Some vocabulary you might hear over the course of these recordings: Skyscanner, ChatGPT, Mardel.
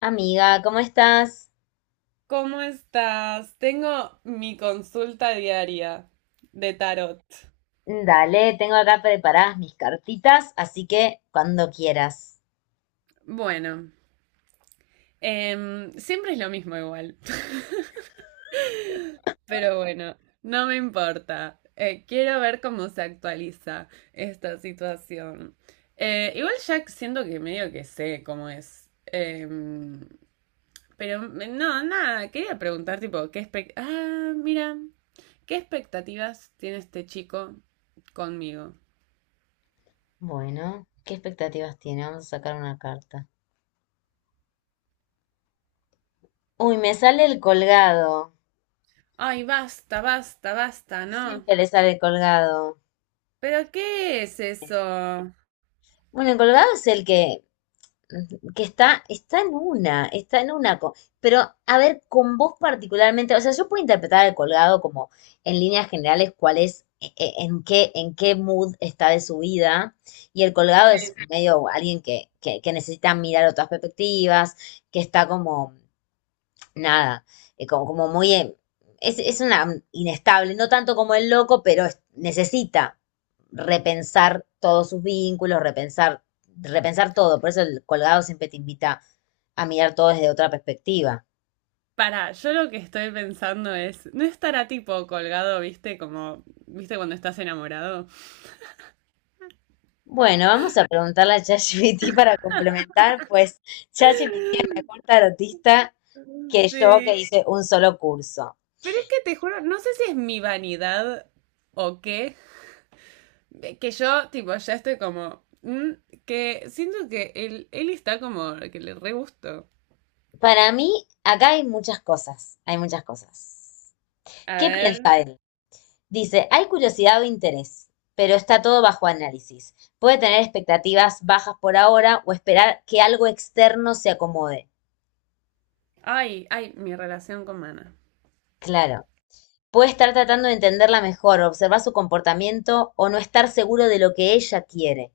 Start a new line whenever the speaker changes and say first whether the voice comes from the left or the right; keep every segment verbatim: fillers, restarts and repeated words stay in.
left: Amiga, ¿cómo estás?
right: ¿Cómo estás? Tengo mi consulta diaria de tarot.
left: Dale, tengo acá preparadas mis cartitas, así que cuando quieras.
right: Bueno, Em, siempre es lo mismo igual. Pero bueno, no me importa. Eh, quiero ver cómo se actualiza esta situación. Eh, igual ya siento que medio que sé cómo es. Em, pero me- no, nada, quería preguntar tipo, ¿qué expec- ah, mira, ¿qué expectativas tiene este chico conmigo?
left: Bueno, ¿qué expectativas tiene? Vamos a sacar una carta. Uy, me sale el colgado.
right: Ay, basta, basta, basta, ¿no?
left: Siempre le sale el colgado.
right: ¿Pero qué es eso?
left: Bueno, el colgado es el que que está, está en una, está en una, co- pero a ver, con vos particularmente, o sea, yo puedo interpretar el colgado como en líneas generales cuál es, e- e- en qué, en qué mood está de su vida, y el colgado
right: Sí.
left: es medio alguien que, que, que necesita mirar otras perspectivas, que está como nada, eh, como, como muy, eh, es, es una inestable, no tanto como el loco, pero es- necesita repensar todos sus vínculos, repensar, repensar todo. Por eso el colgado siempre te invita a mirar todo desde otra perspectiva.
right: Para, yo lo que estoy pensando es, ¿no estará tipo colgado, viste, como, viste cuando estás enamorado?
left: Bueno, vamos a preguntarle a ChatGPT para complementar, pues ChatGPT es mejor tarotista que yo, que
right: Sí.
left: hice un solo curso.
right: Pero es que te juro, no sé si es mi vanidad o qué, que yo tipo ya estoy como, mm, que siento que él, él está como, que le re gusto.
left: Para mí, acá hay muchas cosas, hay muchas cosas.
right: A
left: ¿Qué
right: ver.
left: piensa él? Dice, hay curiosidad o interés, pero está todo bajo análisis. Puede tener expectativas bajas por ahora o esperar que algo externo se acomode.
right: Ay, ay, mi relación con Mana.
left: Claro. Puede estar tratando de entenderla mejor, observar su comportamiento o no estar seguro de lo que ella quiere.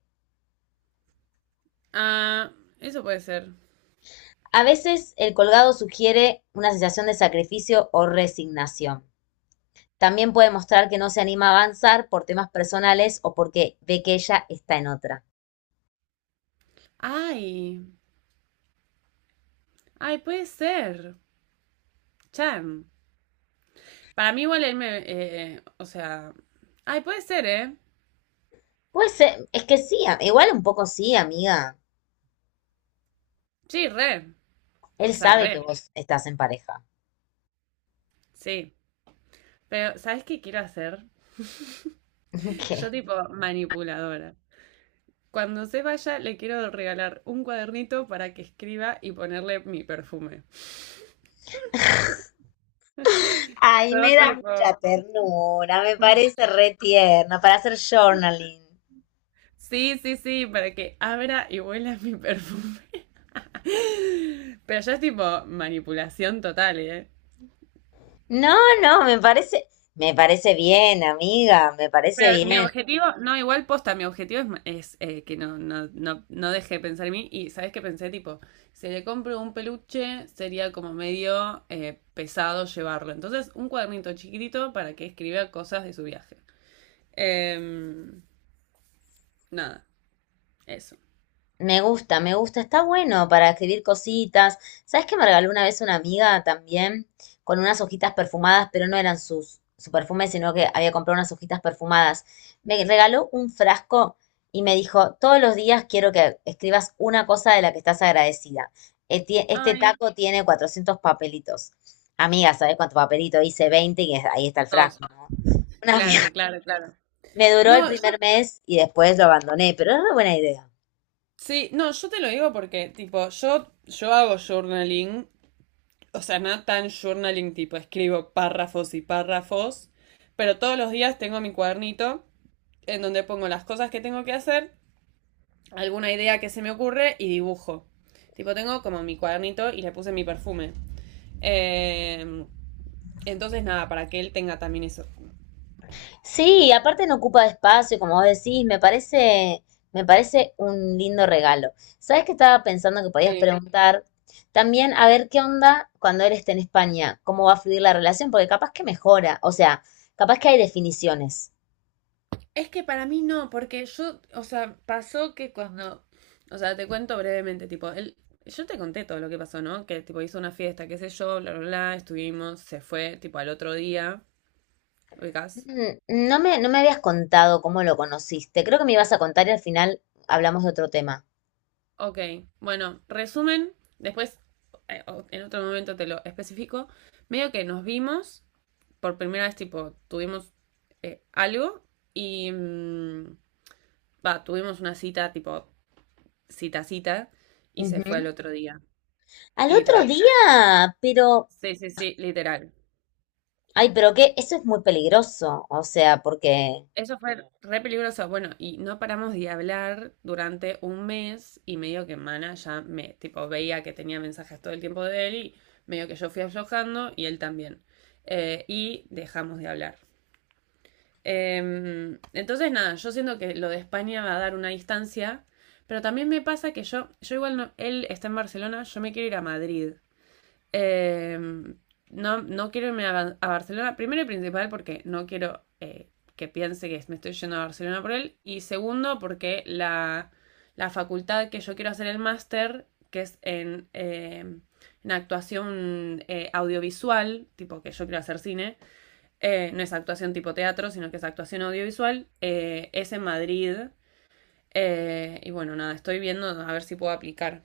right: Ah, eso puede ser.
left: A veces el colgado sugiere una sensación de sacrificio o resignación. También puede mostrar que no se anima a avanzar por temas personales o porque ve que ella está en otra.
right: Ay, ay, puede ser. Chan. Para mí igual él me... eh, eh, o sea, ay, puede ser, ¿eh?
left: Puede ser, es que sí, igual un poco sí, amiga.
right: Sí, re.
left: Él
right: O sea,
left: sabe
right: re.
left: que vos estás en pareja.
right: Sí. Pero, ¿sabes qué quiero hacer?
left: ¿Qué?
right: Yo tipo manipuladora. Cuando se vaya, le quiero regalar un cuadernito para que escriba y ponerle mi perfume.
left: Ay, me
right: Yo
left: da
right: tipo.
left: mucha ternura, me parece re tierno para hacer journaling.
right: Sí, sí, sí, para que abra y huela mi perfume. Pero ya es tipo manipulación total, ¿eh?
left: No, no, me parece, me parece bien, amiga, me parece
right: Pero mi
left: bien.
right: objetivo, no, igual posta, mi objetivo es, ma- es, eh, que no, no, no, no deje de pensar en mí. Y sabes que pensé, tipo, si le compro un peluche, sería como medio eh, pesado llevarlo. Entonces, un cuadernito chiquitito para que escriba cosas de su viaje. Em, Nada, eso.
left: Me gusta, me gusta, está bueno para escribir cositas. ¿Sabes que me regaló una vez una amiga también con unas hojitas perfumadas, pero no eran sus su perfume, sino que había comprado unas hojitas perfumadas? Me regaló un frasco y me dijo, todos los días quiero que escribas una cosa de la que estás agradecida. Este, este
right: Ay,
left: taco tiene cuatrocientos papelitos. Amiga, ¿sabes cuánto papelito? Hice veinte y es- ahí está el
right: dos.
left: frasco, ¿no? Una- fia-
right: Claro, claro, claro.
left: me duró el
right: No, yo,
left: primer mes y después lo abandoné, pero es una buena idea.
right: sí, no, yo te lo digo porque, tipo, yo, yo hago journaling, o sea, nada tan journaling tipo, escribo párrafos y párrafos, pero todos los días tengo mi cuadernito en donde pongo las cosas que tengo que hacer, alguna idea que se me ocurre y dibujo. Tipo, tengo como mi cuadernito y le puse mi perfume. Eh, entonces, nada, para que él tenga también eso.
left: Sí, aparte no ocupa espacio, como vos decís, me parece, me parece un lindo regalo. ¿Sabes qué estaba pensando que podías
right: Sí.
left: preguntar? También, a ver qué onda cuando él esté en España, cómo va a fluir la relación, porque capaz que mejora, o sea, capaz que hay definiciones.
right: Es que para mí no, porque yo, o sea, pasó que cuando, o sea, te cuento brevemente, tipo, él, yo te conté todo lo que pasó, ¿no? Que tipo hizo una fiesta, qué sé yo, bla, bla, bla, estuvimos, se fue, tipo, al otro día, ubicás.
left: Mm. No me, no me habías contado cómo lo conociste, creo que me ibas a contar y al final hablamos de otro tema.
right: Ok, bueno, resumen, después, eh, o- en otro momento te lo especifico, medio que nos vimos, por primera vez, tipo, tuvimos eh, algo y, mm, va, tuvimos una cita, tipo, cita, cita, y se
left: Ujú.
right: fue al otro día,
left: Al otro
right: literal.
left: día, pero
right: Sí, sí, sí, literal.
left: ay, pero qué, eso es muy peligroso, o sea, porque...
right: Eso fue re peligroso. Bueno, y no paramos de hablar durante un mes y medio, que Mana ya me, tipo, veía que tenía mensajes todo el tiempo de él y medio que yo fui aflojando y él también. Eh, y dejamos de hablar. Em, entonces, nada, yo siento que lo de España va a dar una distancia, pero también me pasa que yo, yo igual no, él está en Barcelona, yo me quiero ir a Madrid. Eh, no, no quiero irme a, a, Barcelona, primero y principal porque no quiero eh, que piense que me estoy yendo a Barcelona por él, y segundo porque la, la facultad que yo quiero hacer el máster, que es en, eh, en actuación eh, audiovisual, tipo que yo quiero hacer cine, eh, no es actuación tipo teatro, sino que es actuación audiovisual, eh, es en Madrid, eh, y bueno, nada, estoy viendo a ver si puedo aplicar.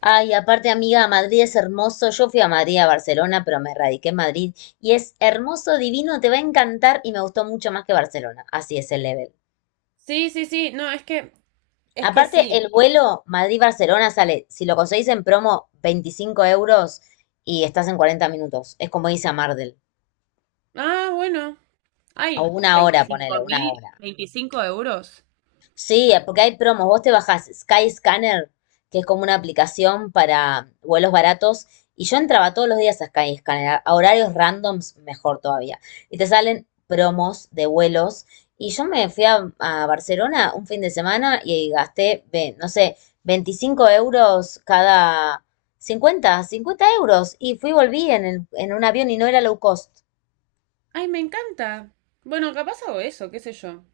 left: Ay, aparte, amiga, Madrid es hermoso. Yo fui a Madrid, a Barcelona, pero me radiqué en Madrid. Y es hermoso, divino, te va a encantar y me gustó mucho más que Barcelona. Así es el level.
right: Sí, sí, sí, no, es que, es que
left: Aparte,
right: sí.
left: el vuelo Madrid-Barcelona sale, si lo conseguís en promo, veinticinco euros, y estás en cuarenta minutos. Es como irse a Mardel.
right: Ah, bueno.
left: O
right: Ay,
left: una hora,
right: veinticinco
left: ponele, una
right: mil,
left: hora.
right: veinticinco euros.
left: Sí, porque hay promos. Vos te bajás Skyscanner, que es como una aplicación para vuelos baratos, y yo entraba todos los días a Skyscanner, a a horarios randoms, mejor todavía. Y te salen promos de vuelos. Y yo me fui a, a Barcelona un fin de semana y gasté, ve, no sé, veinticinco euros cada cincuenta, cincuenta euros. Y fui y volví en, el- en un avión y no era low cost.
right: Ay, me encanta. Bueno, capaz hago eso, qué sé yo.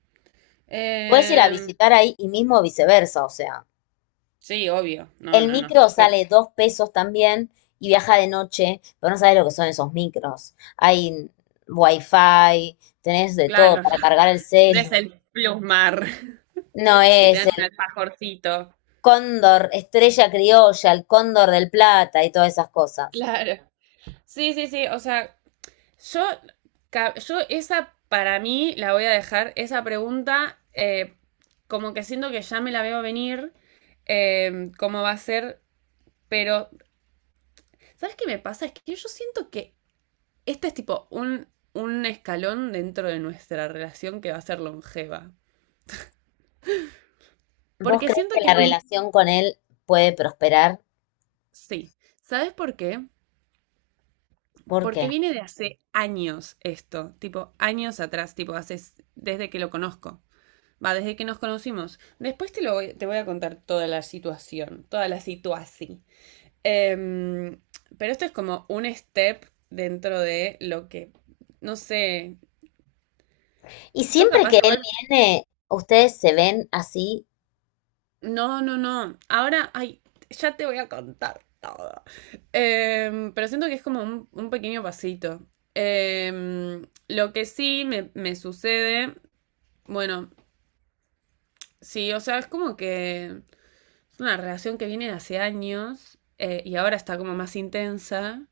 left: Puedes ir a
right: Em,
left: visitar ahí y mismo viceversa, o sea.
right: sí, obvio. No,
left: El
right: no, no.
left: micro
right: ¿Qué?
left: sale dos pesos también, y viaja de noche, pero no sabes lo que son esos micros. Hay wifi, tenés de todo
right: Claro,
left: para cargar el
right: no
left: celu.
right: es el plusmar
left: No
right: que te
left: es
right: dan un
left: el
right: alfajorcito.
left: cóndor, estrella criolla, el cóndor del plata y todas esas cosas.
right: Claro. Sí, sí, sí. O sea, yo, ca- yo esa para mí la voy a dejar, esa pregunta, eh, como que siento que ya me la veo venir, em, cómo va a ser, pero ¿sabes qué me pasa? Es que yo siento que este es tipo un, un escalón dentro de nuestra relación que va a ser longeva.
left: ¿Vos
right: Porque
left: crees
right: siento
left: que
right: que
left: la
right: es... mu-
left: relación con él puede prosperar?
right: Sí. ¿Sabes por qué?
left: ¿Por qué?
right: Porque viene de hace años esto, tipo años atrás, tipo hace s- desde que lo conozco. Va, desde que nos conocimos. Después te lo voy, te voy a contar toda la situación, toda la situación. Em, pero esto es como un step dentro de lo que, no sé,
left: Y
right: yo
left: siempre
right: capaz
left: que él
right: igual.
left: viene, ustedes se ven así.
right: No, no, no. Ahora, ay, ya te voy a contar todo. Em, pero siento que es como un, un pequeño pasito. Em, lo que sí me, me sucede, bueno, sí, o sea, es como que es una relación que viene de hace años, eh, y ahora está como más intensa,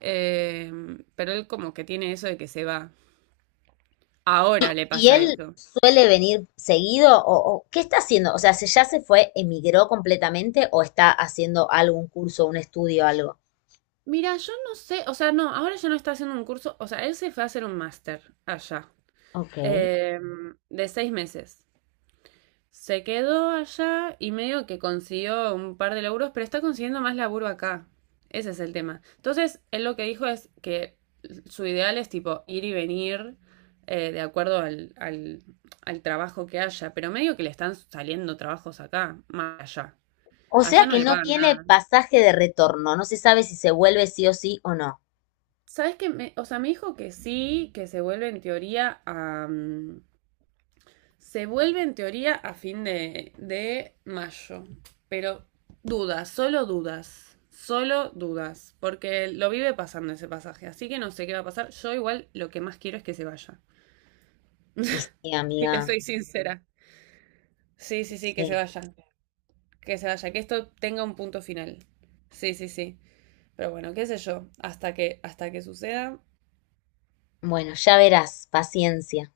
right: em, pero él como que tiene eso de que se va. Ahora le
left: ¿Y
right: pasa
left: él
right: eso.
left: suele venir seguido o, o qué está haciendo? O sea, ¿se ya se fue, emigró completamente o está haciendo algún curso, un estudio, algo?
right: Mira, yo no sé, o sea, no, ahora ya no está haciendo un curso, o sea, él se fue a hacer un máster allá.
left: Ok.
right: Eh, de seis meses. Se quedó allá y medio que consiguió un par de laburos, pero está consiguiendo más laburo acá. Ese es el tema. Entonces, él lo que dijo es que su ideal es tipo ir y venir, eh, de acuerdo al, al, al trabajo que haya, pero medio que le están saliendo trabajos acá, más allá.
left: O sea
right: Allá no
left: que
right: le
left: no
right: pagan
left: tiene
right: nada.
left: pasaje de retorno, no se sabe si se vuelve sí o sí o no.
right: ¿Sabes qué? Me- o sea, me dijo que sí, que se vuelve en teoría a, mm, se vuelve en teoría a fin de, de mayo, pero dudas, solo dudas, solo dudas, porque lo vive pasando ese pasaje, así que no sé qué va a pasar. Yo igual lo que más quiero es que se vaya,
left: Y sí,
right: si te
left: amiga,
right: soy sincera. Sí, sí, sí, que se
left: sí.
right: vaya, que se vaya, que esto tenga un punto final. Sí, sí, sí. Pero bueno, qué sé yo, hasta que, hasta que suceda,
left: Bueno, ya verás, paciencia.